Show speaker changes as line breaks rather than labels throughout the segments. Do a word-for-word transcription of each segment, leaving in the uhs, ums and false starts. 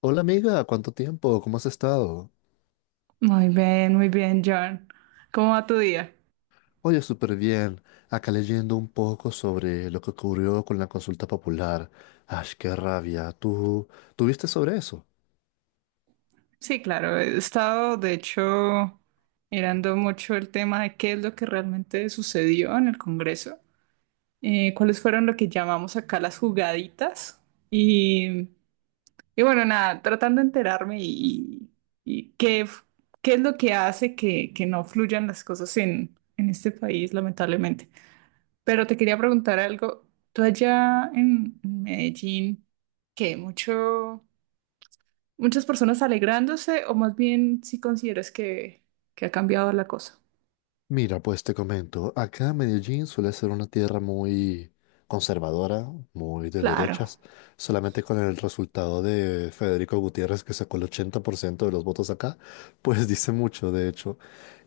Hola amiga, ¿cuánto tiempo? ¿Cómo has estado?
Muy bien, muy bien, John. ¿Cómo va tu día?
Oye, súper bien. Acá leyendo un poco sobre lo que ocurrió con la consulta popular. Ay, qué rabia. ¿Tú, tú viste sobre eso?
Sí, claro, he estado, de hecho, mirando mucho el tema de qué es lo que realmente sucedió en el Congreso, eh, cuáles fueron lo que llamamos acá las jugaditas y, y bueno, nada, tratando de enterarme y, y qué, f- qué es lo que hace que, que no fluyan las cosas en, en este país, lamentablemente. Pero te quería preguntar algo, tú allá en Medellín, ¿qué mucho? Muchas personas alegrándose, o más bien si consideras que, que ha cambiado la cosa.
Mira, pues te comento. Acá Medellín suele ser una tierra muy conservadora, muy de
Claro,
derechas. Solamente con el resultado de Federico Gutiérrez, que sacó el ochenta por ciento de los votos acá, pues dice mucho, de hecho.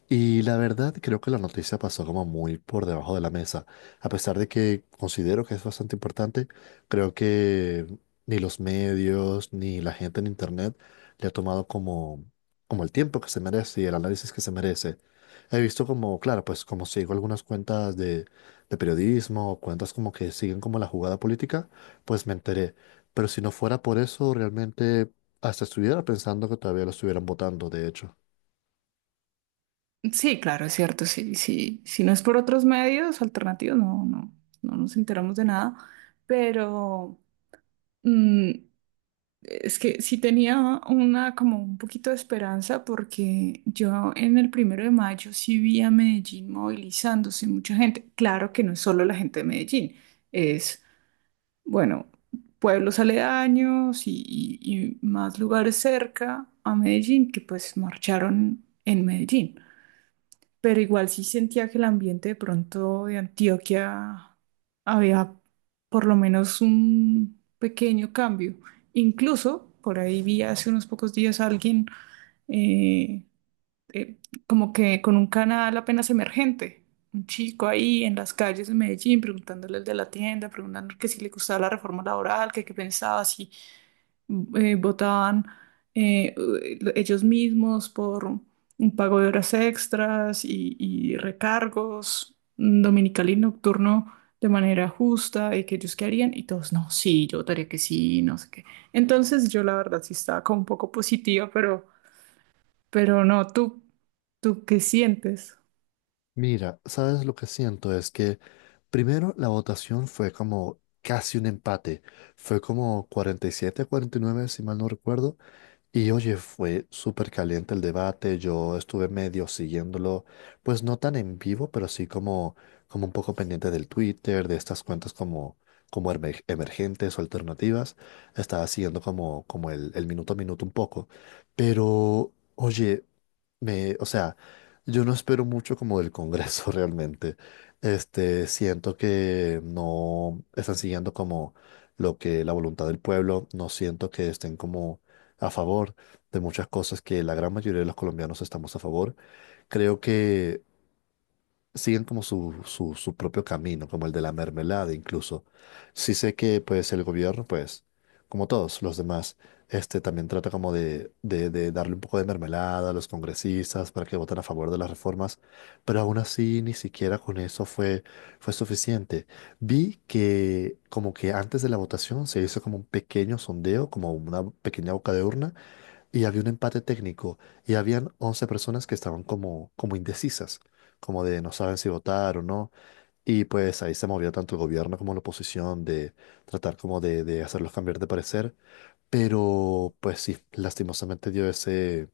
Y la verdad, creo que la noticia pasó como muy por debajo de la mesa. A pesar de que considero que es bastante importante, creo que ni los medios ni la gente en internet le ha tomado como, como el tiempo que se merece y el análisis que se merece. He visto como, claro, pues como sigo algunas cuentas de, de periodismo, cuentas como que siguen como la jugada política, pues me enteré. Pero si no fuera por eso, realmente hasta estuviera pensando que todavía lo estuvieran votando, de hecho.
sí, claro, es cierto. Sí, sí. Si no es por otros medios alternativos, no, no, no nos enteramos de nada. Pero mm, es que sí tenía una como un poquito de esperanza porque yo en el primero de mayo sí vi a Medellín movilizándose mucha gente. Claro que no es solo la gente de Medellín, es Bueno, pueblos aledaños y, y- y más lugares cerca a Medellín que pues marcharon en Medellín. Pero igual sí sentía que el ambiente de pronto de Antioquia había por lo menos un pequeño cambio. Incluso por ahí vi hace unos pocos días a alguien eh, eh, como que con un canal apenas emergente. Un chico ahí en las calles de Medellín preguntándole al de la tienda, preguntando que si le gustaba la reforma laboral, que qué pensaba, si eh, votaban eh, ellos mismos por un pago de horas extras y, y recargos mm, dominical y nocturno de manera justa y que ellos qué harían y todos, no, sí, yo votaría que sí, no sé qué. Entonces yo la verdad sí estaba como un poco positiva. pero... Pero no, tú, tú qué sientes?
Mira, ¿sabes lo que siento? Es que primero la votación fue como casi un empate. Fue como cuarenta y siete a cuarenta y nueve, si mal no recuerdo. Y oye, fue súper caliente el debate, yo estuve medio siguiéndolo, pues no tan en vivo, pero sí como, como un poco pendiente del Twitter, de estas cuentas como, como emer- emergentes o alternativas, estaba siguiendo como, como el, el minuto a minuto un poco, pero oye, me, o sea, yo no espero mucho como del Congreso realmente, este, siento que no están siguiendo como lo que la voluntad del pueblo, no siento que estén como a favor de muchas cosas que la gran mayoría de los colombianos estamos a favor, creo que siguen como su, su, su propio camino, como el de la mermelada incluso. Sí sé que pues el gobierno, pues, como todos los demás, este también trata como de, de, de darle un poco de mermelada a los congresistas para que voten a favor de las reformas, pero aún así ni siquiera con eso fue, fue suficiente. Vi que como que antes de la votación se hizo como un pequeño sondeo, como una pequeña boca de urna, y había un empate técnico y habían once personas que estaban como, como indecisas, como de no saben si votar o no. Y pues ahí se movió tanto el gobierno como la oposición de tratar como de, de hacerlos cambiar de parecer. Pero pues sí, lastimosamente dio ese,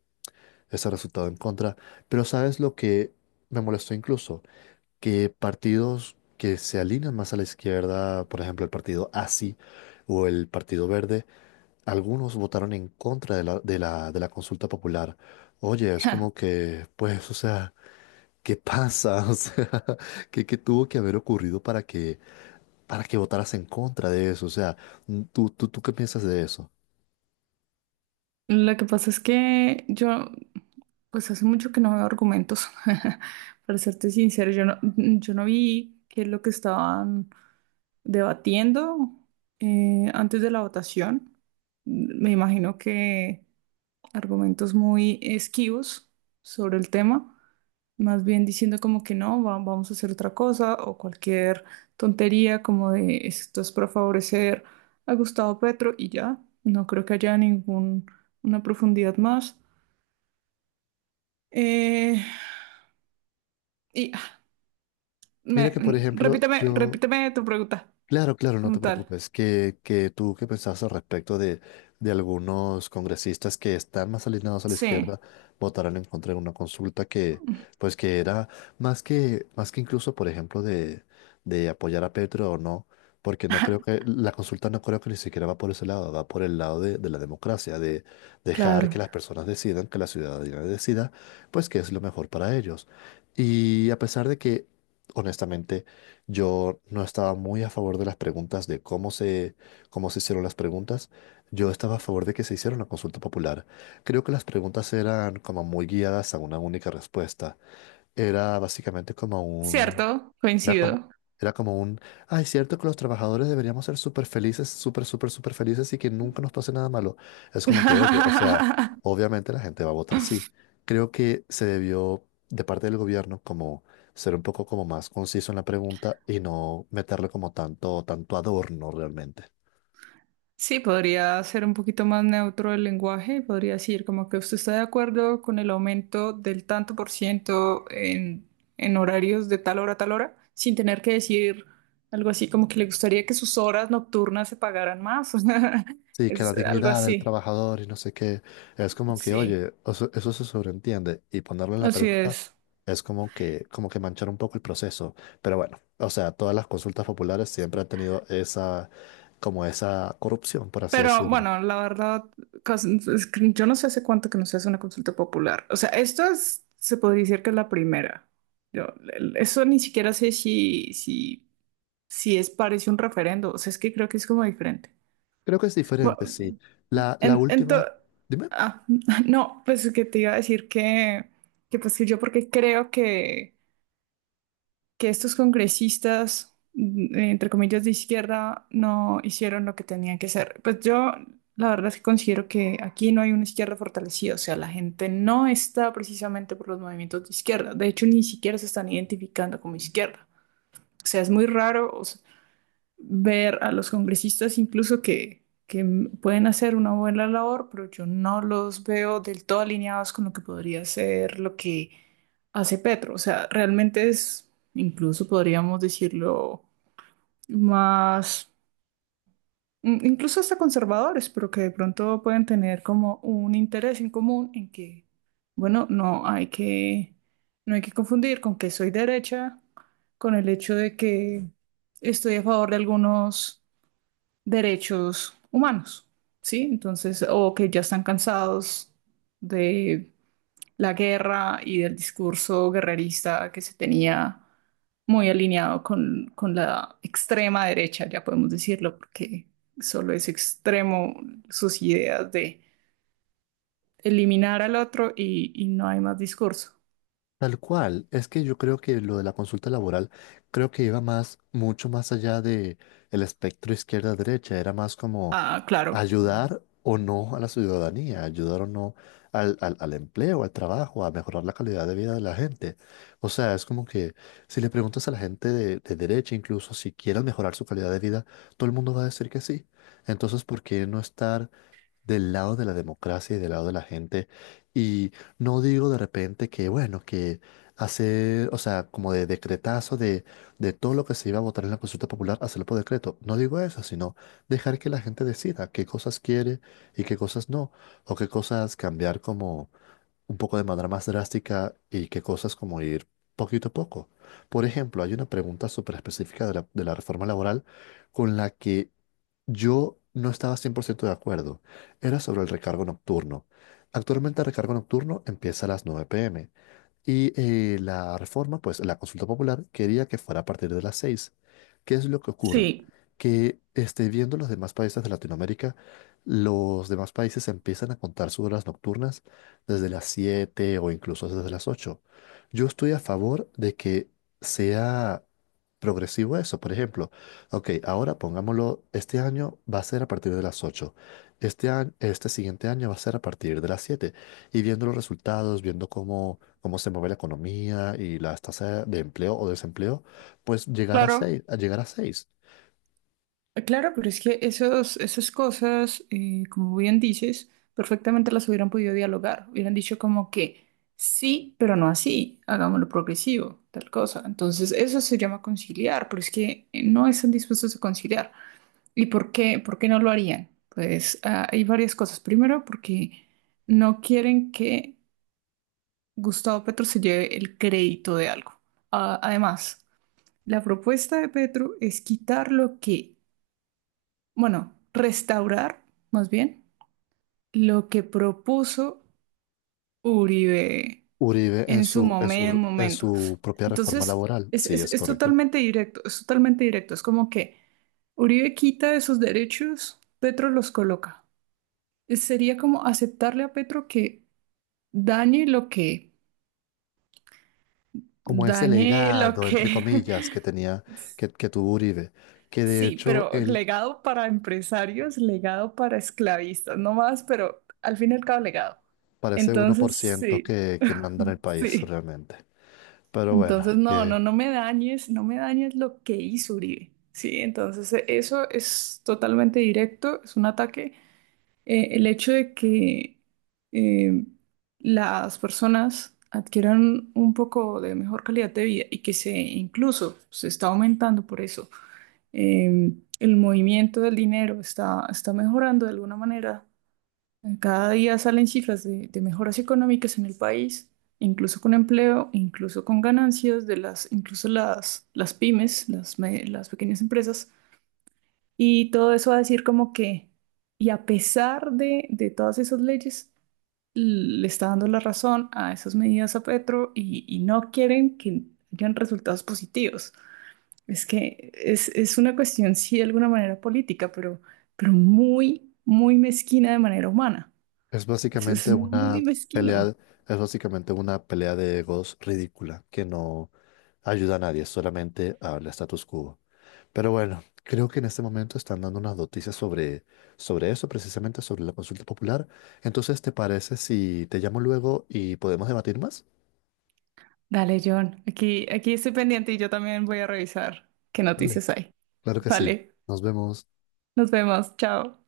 ese resultado en contra. Pero ¿sabes lo que me molestó incluso? Que partidos que se alinean más a la izquierda, por ejemplo el partido A S I o el Partido Verde, algunos votaron en contra de la, de la, de la consulta popular. Oye, es
Ja.
como que, pues, o sea, qué pasa? O sea, ¿qué, qué tuvo que haber ocurrido para que, para que votaras en contra de eso? O sea, ¿tú, tú, tú qué piensas de eso?
Lo que pasa es que yo, pues hace mucho que no veo argumentos. Para serte sincero, yo no, yo no vi qué es lo que estaban debatiendo eh, antes de la votación. Me imagino que argumentos muy esquivos sobre el tema, más bien diciendo como que no, va- vamos a hacer otra cosa o cualquier tontería como de esto es para favorecer a Gustavo Petro y ya, no creo que haya ningún una profundidad más. Eh, y ah,
Mira,
me-
que, por
mm,
ejemplo,
repíteme,
yo,
repíteme tu pregunta
claro, claro, no
como
te
tal.
preocupes. Que, que tú qué pensabas al respecto de, de algunos congresistas que están más alineados a la
Sí,
izquierda votaron en contra de una consulta que, pues que era más que, más que incluso, por ejemplo, de, de apoyar a Petro o no, porque no creo que, la consulta no creo que ni siquiera va por ese lado, va por el lado de, de la democracia, de dejar
claro.
que las personas decidan, que la ciudadanía decida, pues qué es lo mejor para ellos. Y a pesar de que, honestamente, yo no estaba muy a favor de las preguntas, de cómo se, cómo se hicieron las preguntas. Yo estaba a favor de que se hiciera una consulta popular. Creo que las preguntas eran como muy guiadas a una única respuesta. Era básicamente como un
Cierto,
era como,
coincido.
era como un, ay, es cierto que los trabajadores deberíamos ser súper felices, súper, súper, súper felices y que nunca nos pase nada malo. Es como que, oye, o sea, obviamente la gente va a votar sí. Creo que se debió, de parte del gobierno, como ser un poco como más conciso en la pregunta y no meterle como tanto, tanto adorno realmente.
Sí, podría ser un poquito más neutro el lenguaje, podría decir como que usted está de acuerdo con el aumento del tanto por ciento en, en horarios de tal hora a tal hora, sin tener que decir algo así como que le gustaría que sus horas nocturnas se pagaran más, o sea,
Sí, que la
es algo
dignidad del
así.
trabajador y no sé qué, es como que,
Sí,
oye, o sea, eso se sobreentiende y ponerlo en la
así
pregunta
es.
es como que, como que manchar un poco el proceso. Pero bueno, o sea, todas las consultas populares siempre han tenido esa, como esa corrupción, por así
Pero
decirlo.
bueno, la verdad, cos- es que yo no sé hace cuánto que no se hace una consulta popular. O sea, esto es- se podría decir que es la primera. Yo- el- Eso ni siquiera sé si, si sí es, parece un referendo, o sea, es que creo que es como diferente.
Creo que es diferente, sí.
Bueno,
La, la
en, en
última,
to-
dime,
ah, no, pues que te iba a decir que, que pues que yo porque creo que, que estos congresistas, mm, entre comillas, de izquierda, no hicieron lo que tenían que hacer. Pues yo, la verdad es que considero que aquí no hay una izquierda fortalecida, o sea, la gente no está precisamente por los movimientos de izquierda, de hecho, ni siquiera se están identificando como izquierda. O sea, es muy raro, ver a los congresistas incluso que, que m- pueden hacer una buena labor, pero yo no los veo del todo alineados con lo que podría ser lo que hace Petro. O sea, realmente es, incluso podríamos decirlo, más, mm, incluso hasta conservadores, pero que de pronto pueden tener como un interés en común en que, bueno, no hay que, no hay que confundir con que soy derecha, con el hecho de que estoy a favor de algunos derechos humanos, ¿sí? Entonces, o que ya están cansados de la guerra y del discurso guerrerista que se tenía muy alineado con, con la extrema derecha, ya podemos decirlo, porque solo es extremo sus ideas de eliminar al otro y, y no hay más discurso.
tal cual, es que yo creo que lo de la consulta laboral, creo que iba más, mucho más allá de el espectro izquierda-derecha, era más como
Ah, claro.
ayudar o no a la ciudadanía, ayudar o no al, al, al empleo, al trabajo, a mejorar la calidad de vida de la gente. O sea, es como que si le preguntas a la gente de, de derecha, incluso si quieren mejorar su calidad de vida, todo el mundo va a decir que sí. Entonces, ¿por qué no estar del lado de la democracia y del lado de la gente. Y no digo de repente que, bueno, que hacer, o sea, como de decretazo de, de todo lo que se iba a votar en la consulta popular, hacerlo por decreto. No digo eso, sino dejar que la gente decida qué cosas quiere y qué cosas no, o qué cosas cambiar como un poco de manera más drástica y que cosas como ir poquito a poco. Por ejemplo, hay una pregunta súper específica de la, de la reforma laboral con la que yo no estaba cien por ciento de acuerdo. Era sobre el recargo nocturno. Actualmente el recargo nocturno empieza a las nueve pm y eh, la reforma, pues la consulta popular quería que fuera a partir de las seis. ¿Qué es lo que ocurre?
Sí,
Que este, viendo los demás países de Latinoamérica, los demás países empiezan a contar sus horas nocturnas desde las siete o incluso desde las ocho. Yo estoy a favor de que sea progresivo eso. Por ejemplo, ok, ahora pongámoslo, este año va a ser a partir de las ocho. Este año, este siguiente año va a ser a partir de las siete. Y viendo los resultados, viendo cómo, cómo se mueve la economía y las tasas de empleo o desempleo, pues llegar a
claro.
seis. a llegar a seis.
Eh, Claro, pero es que esos, esas cosas, eh, como bien dices, perfectamente las hubieran podido dialogar. Hubieran dicho como que sí, pero no así, hagámoslo progresivo, tal cosa. Entonces, eso se llama conciliar, pero es que eh, no están dispuestos a conciliar. ¿Y por qué? ¿Por qué no lo harían? Pues ah, hay varias cosas. Primero, porque no quieren que Gustavo Petro se lleve el crédito de algo. Ah, además, la propuesta de Petro es quitar lo que bueno, restaurar más bien lo que propuso Uribe
Uribe en
en su
su, en
momen-
su, en
momento.
su propia reforma
Entonces,
laboral,
es,
sí,
es,
es
es
correcto.
totalmente directo, es totalmente directo. Es como que Uribe quita esos derechos, Petro los coloca. Es- Sería como aceptarle a Petro que dañe lo que,
Como ese
dañe lo
legado, entre
que.
comillas, que tenía, que, que tuvo Uribe, que de
Sí,
hecho
pero
él
legado para empresarios, legado para esclavistas, no más, pero al fin y al cabo legado.
parece uno por
Entonces,
ciento
sí,
que, que manda en el país
sí.
realmente. Pero bueno,
Entonces, no,
que
no, no me dañes, no me dañes lo que hizo Uribe. Sí, entonces e- eso es totalmente directo, es un ataque. Eh, el hecho de que eh, las personas adquieran un poco de mejor calidad de vida y que se incluso se está aumentando por eso. eh, el movimiento del dinero está, está mejorando de alguna manera. Cada día salen cifras de, de mejoras económicas en el país, incluso con empleo, incluso con ganancias de las, incluso las, las pymes, las, me- las pequeñas empresas. Y todo eso va a decir como que, y a pesar de, de todas esas leyes, l- le está dando la razón a esas medidas a Petro y, y no quieren que hayan resultados positivos. Es que es, es, una cuestión, sí, de alguna manera política, pero, pero muy, muy mezquina de manera humana.
es
Eso es
básicamente
muy
una
mezquino.
pelea, es básicamente una pelea de egos ridícula, que no ayuda a nadie, solamente al status quo. Pero bueno, creo que en este momento están dando unas noticias sobre, sobre eso, precisamente sobre la consulta popular. Entonces, ¿te parece si te llamo luego y podemos debatir más?
Dale, John, aquí, aquí estoy pendiente y yo también voy a revisar qué
Dale.
noticias hay.
Claro que sí.
Vale,
Nos vemos.
nos vemos, chao.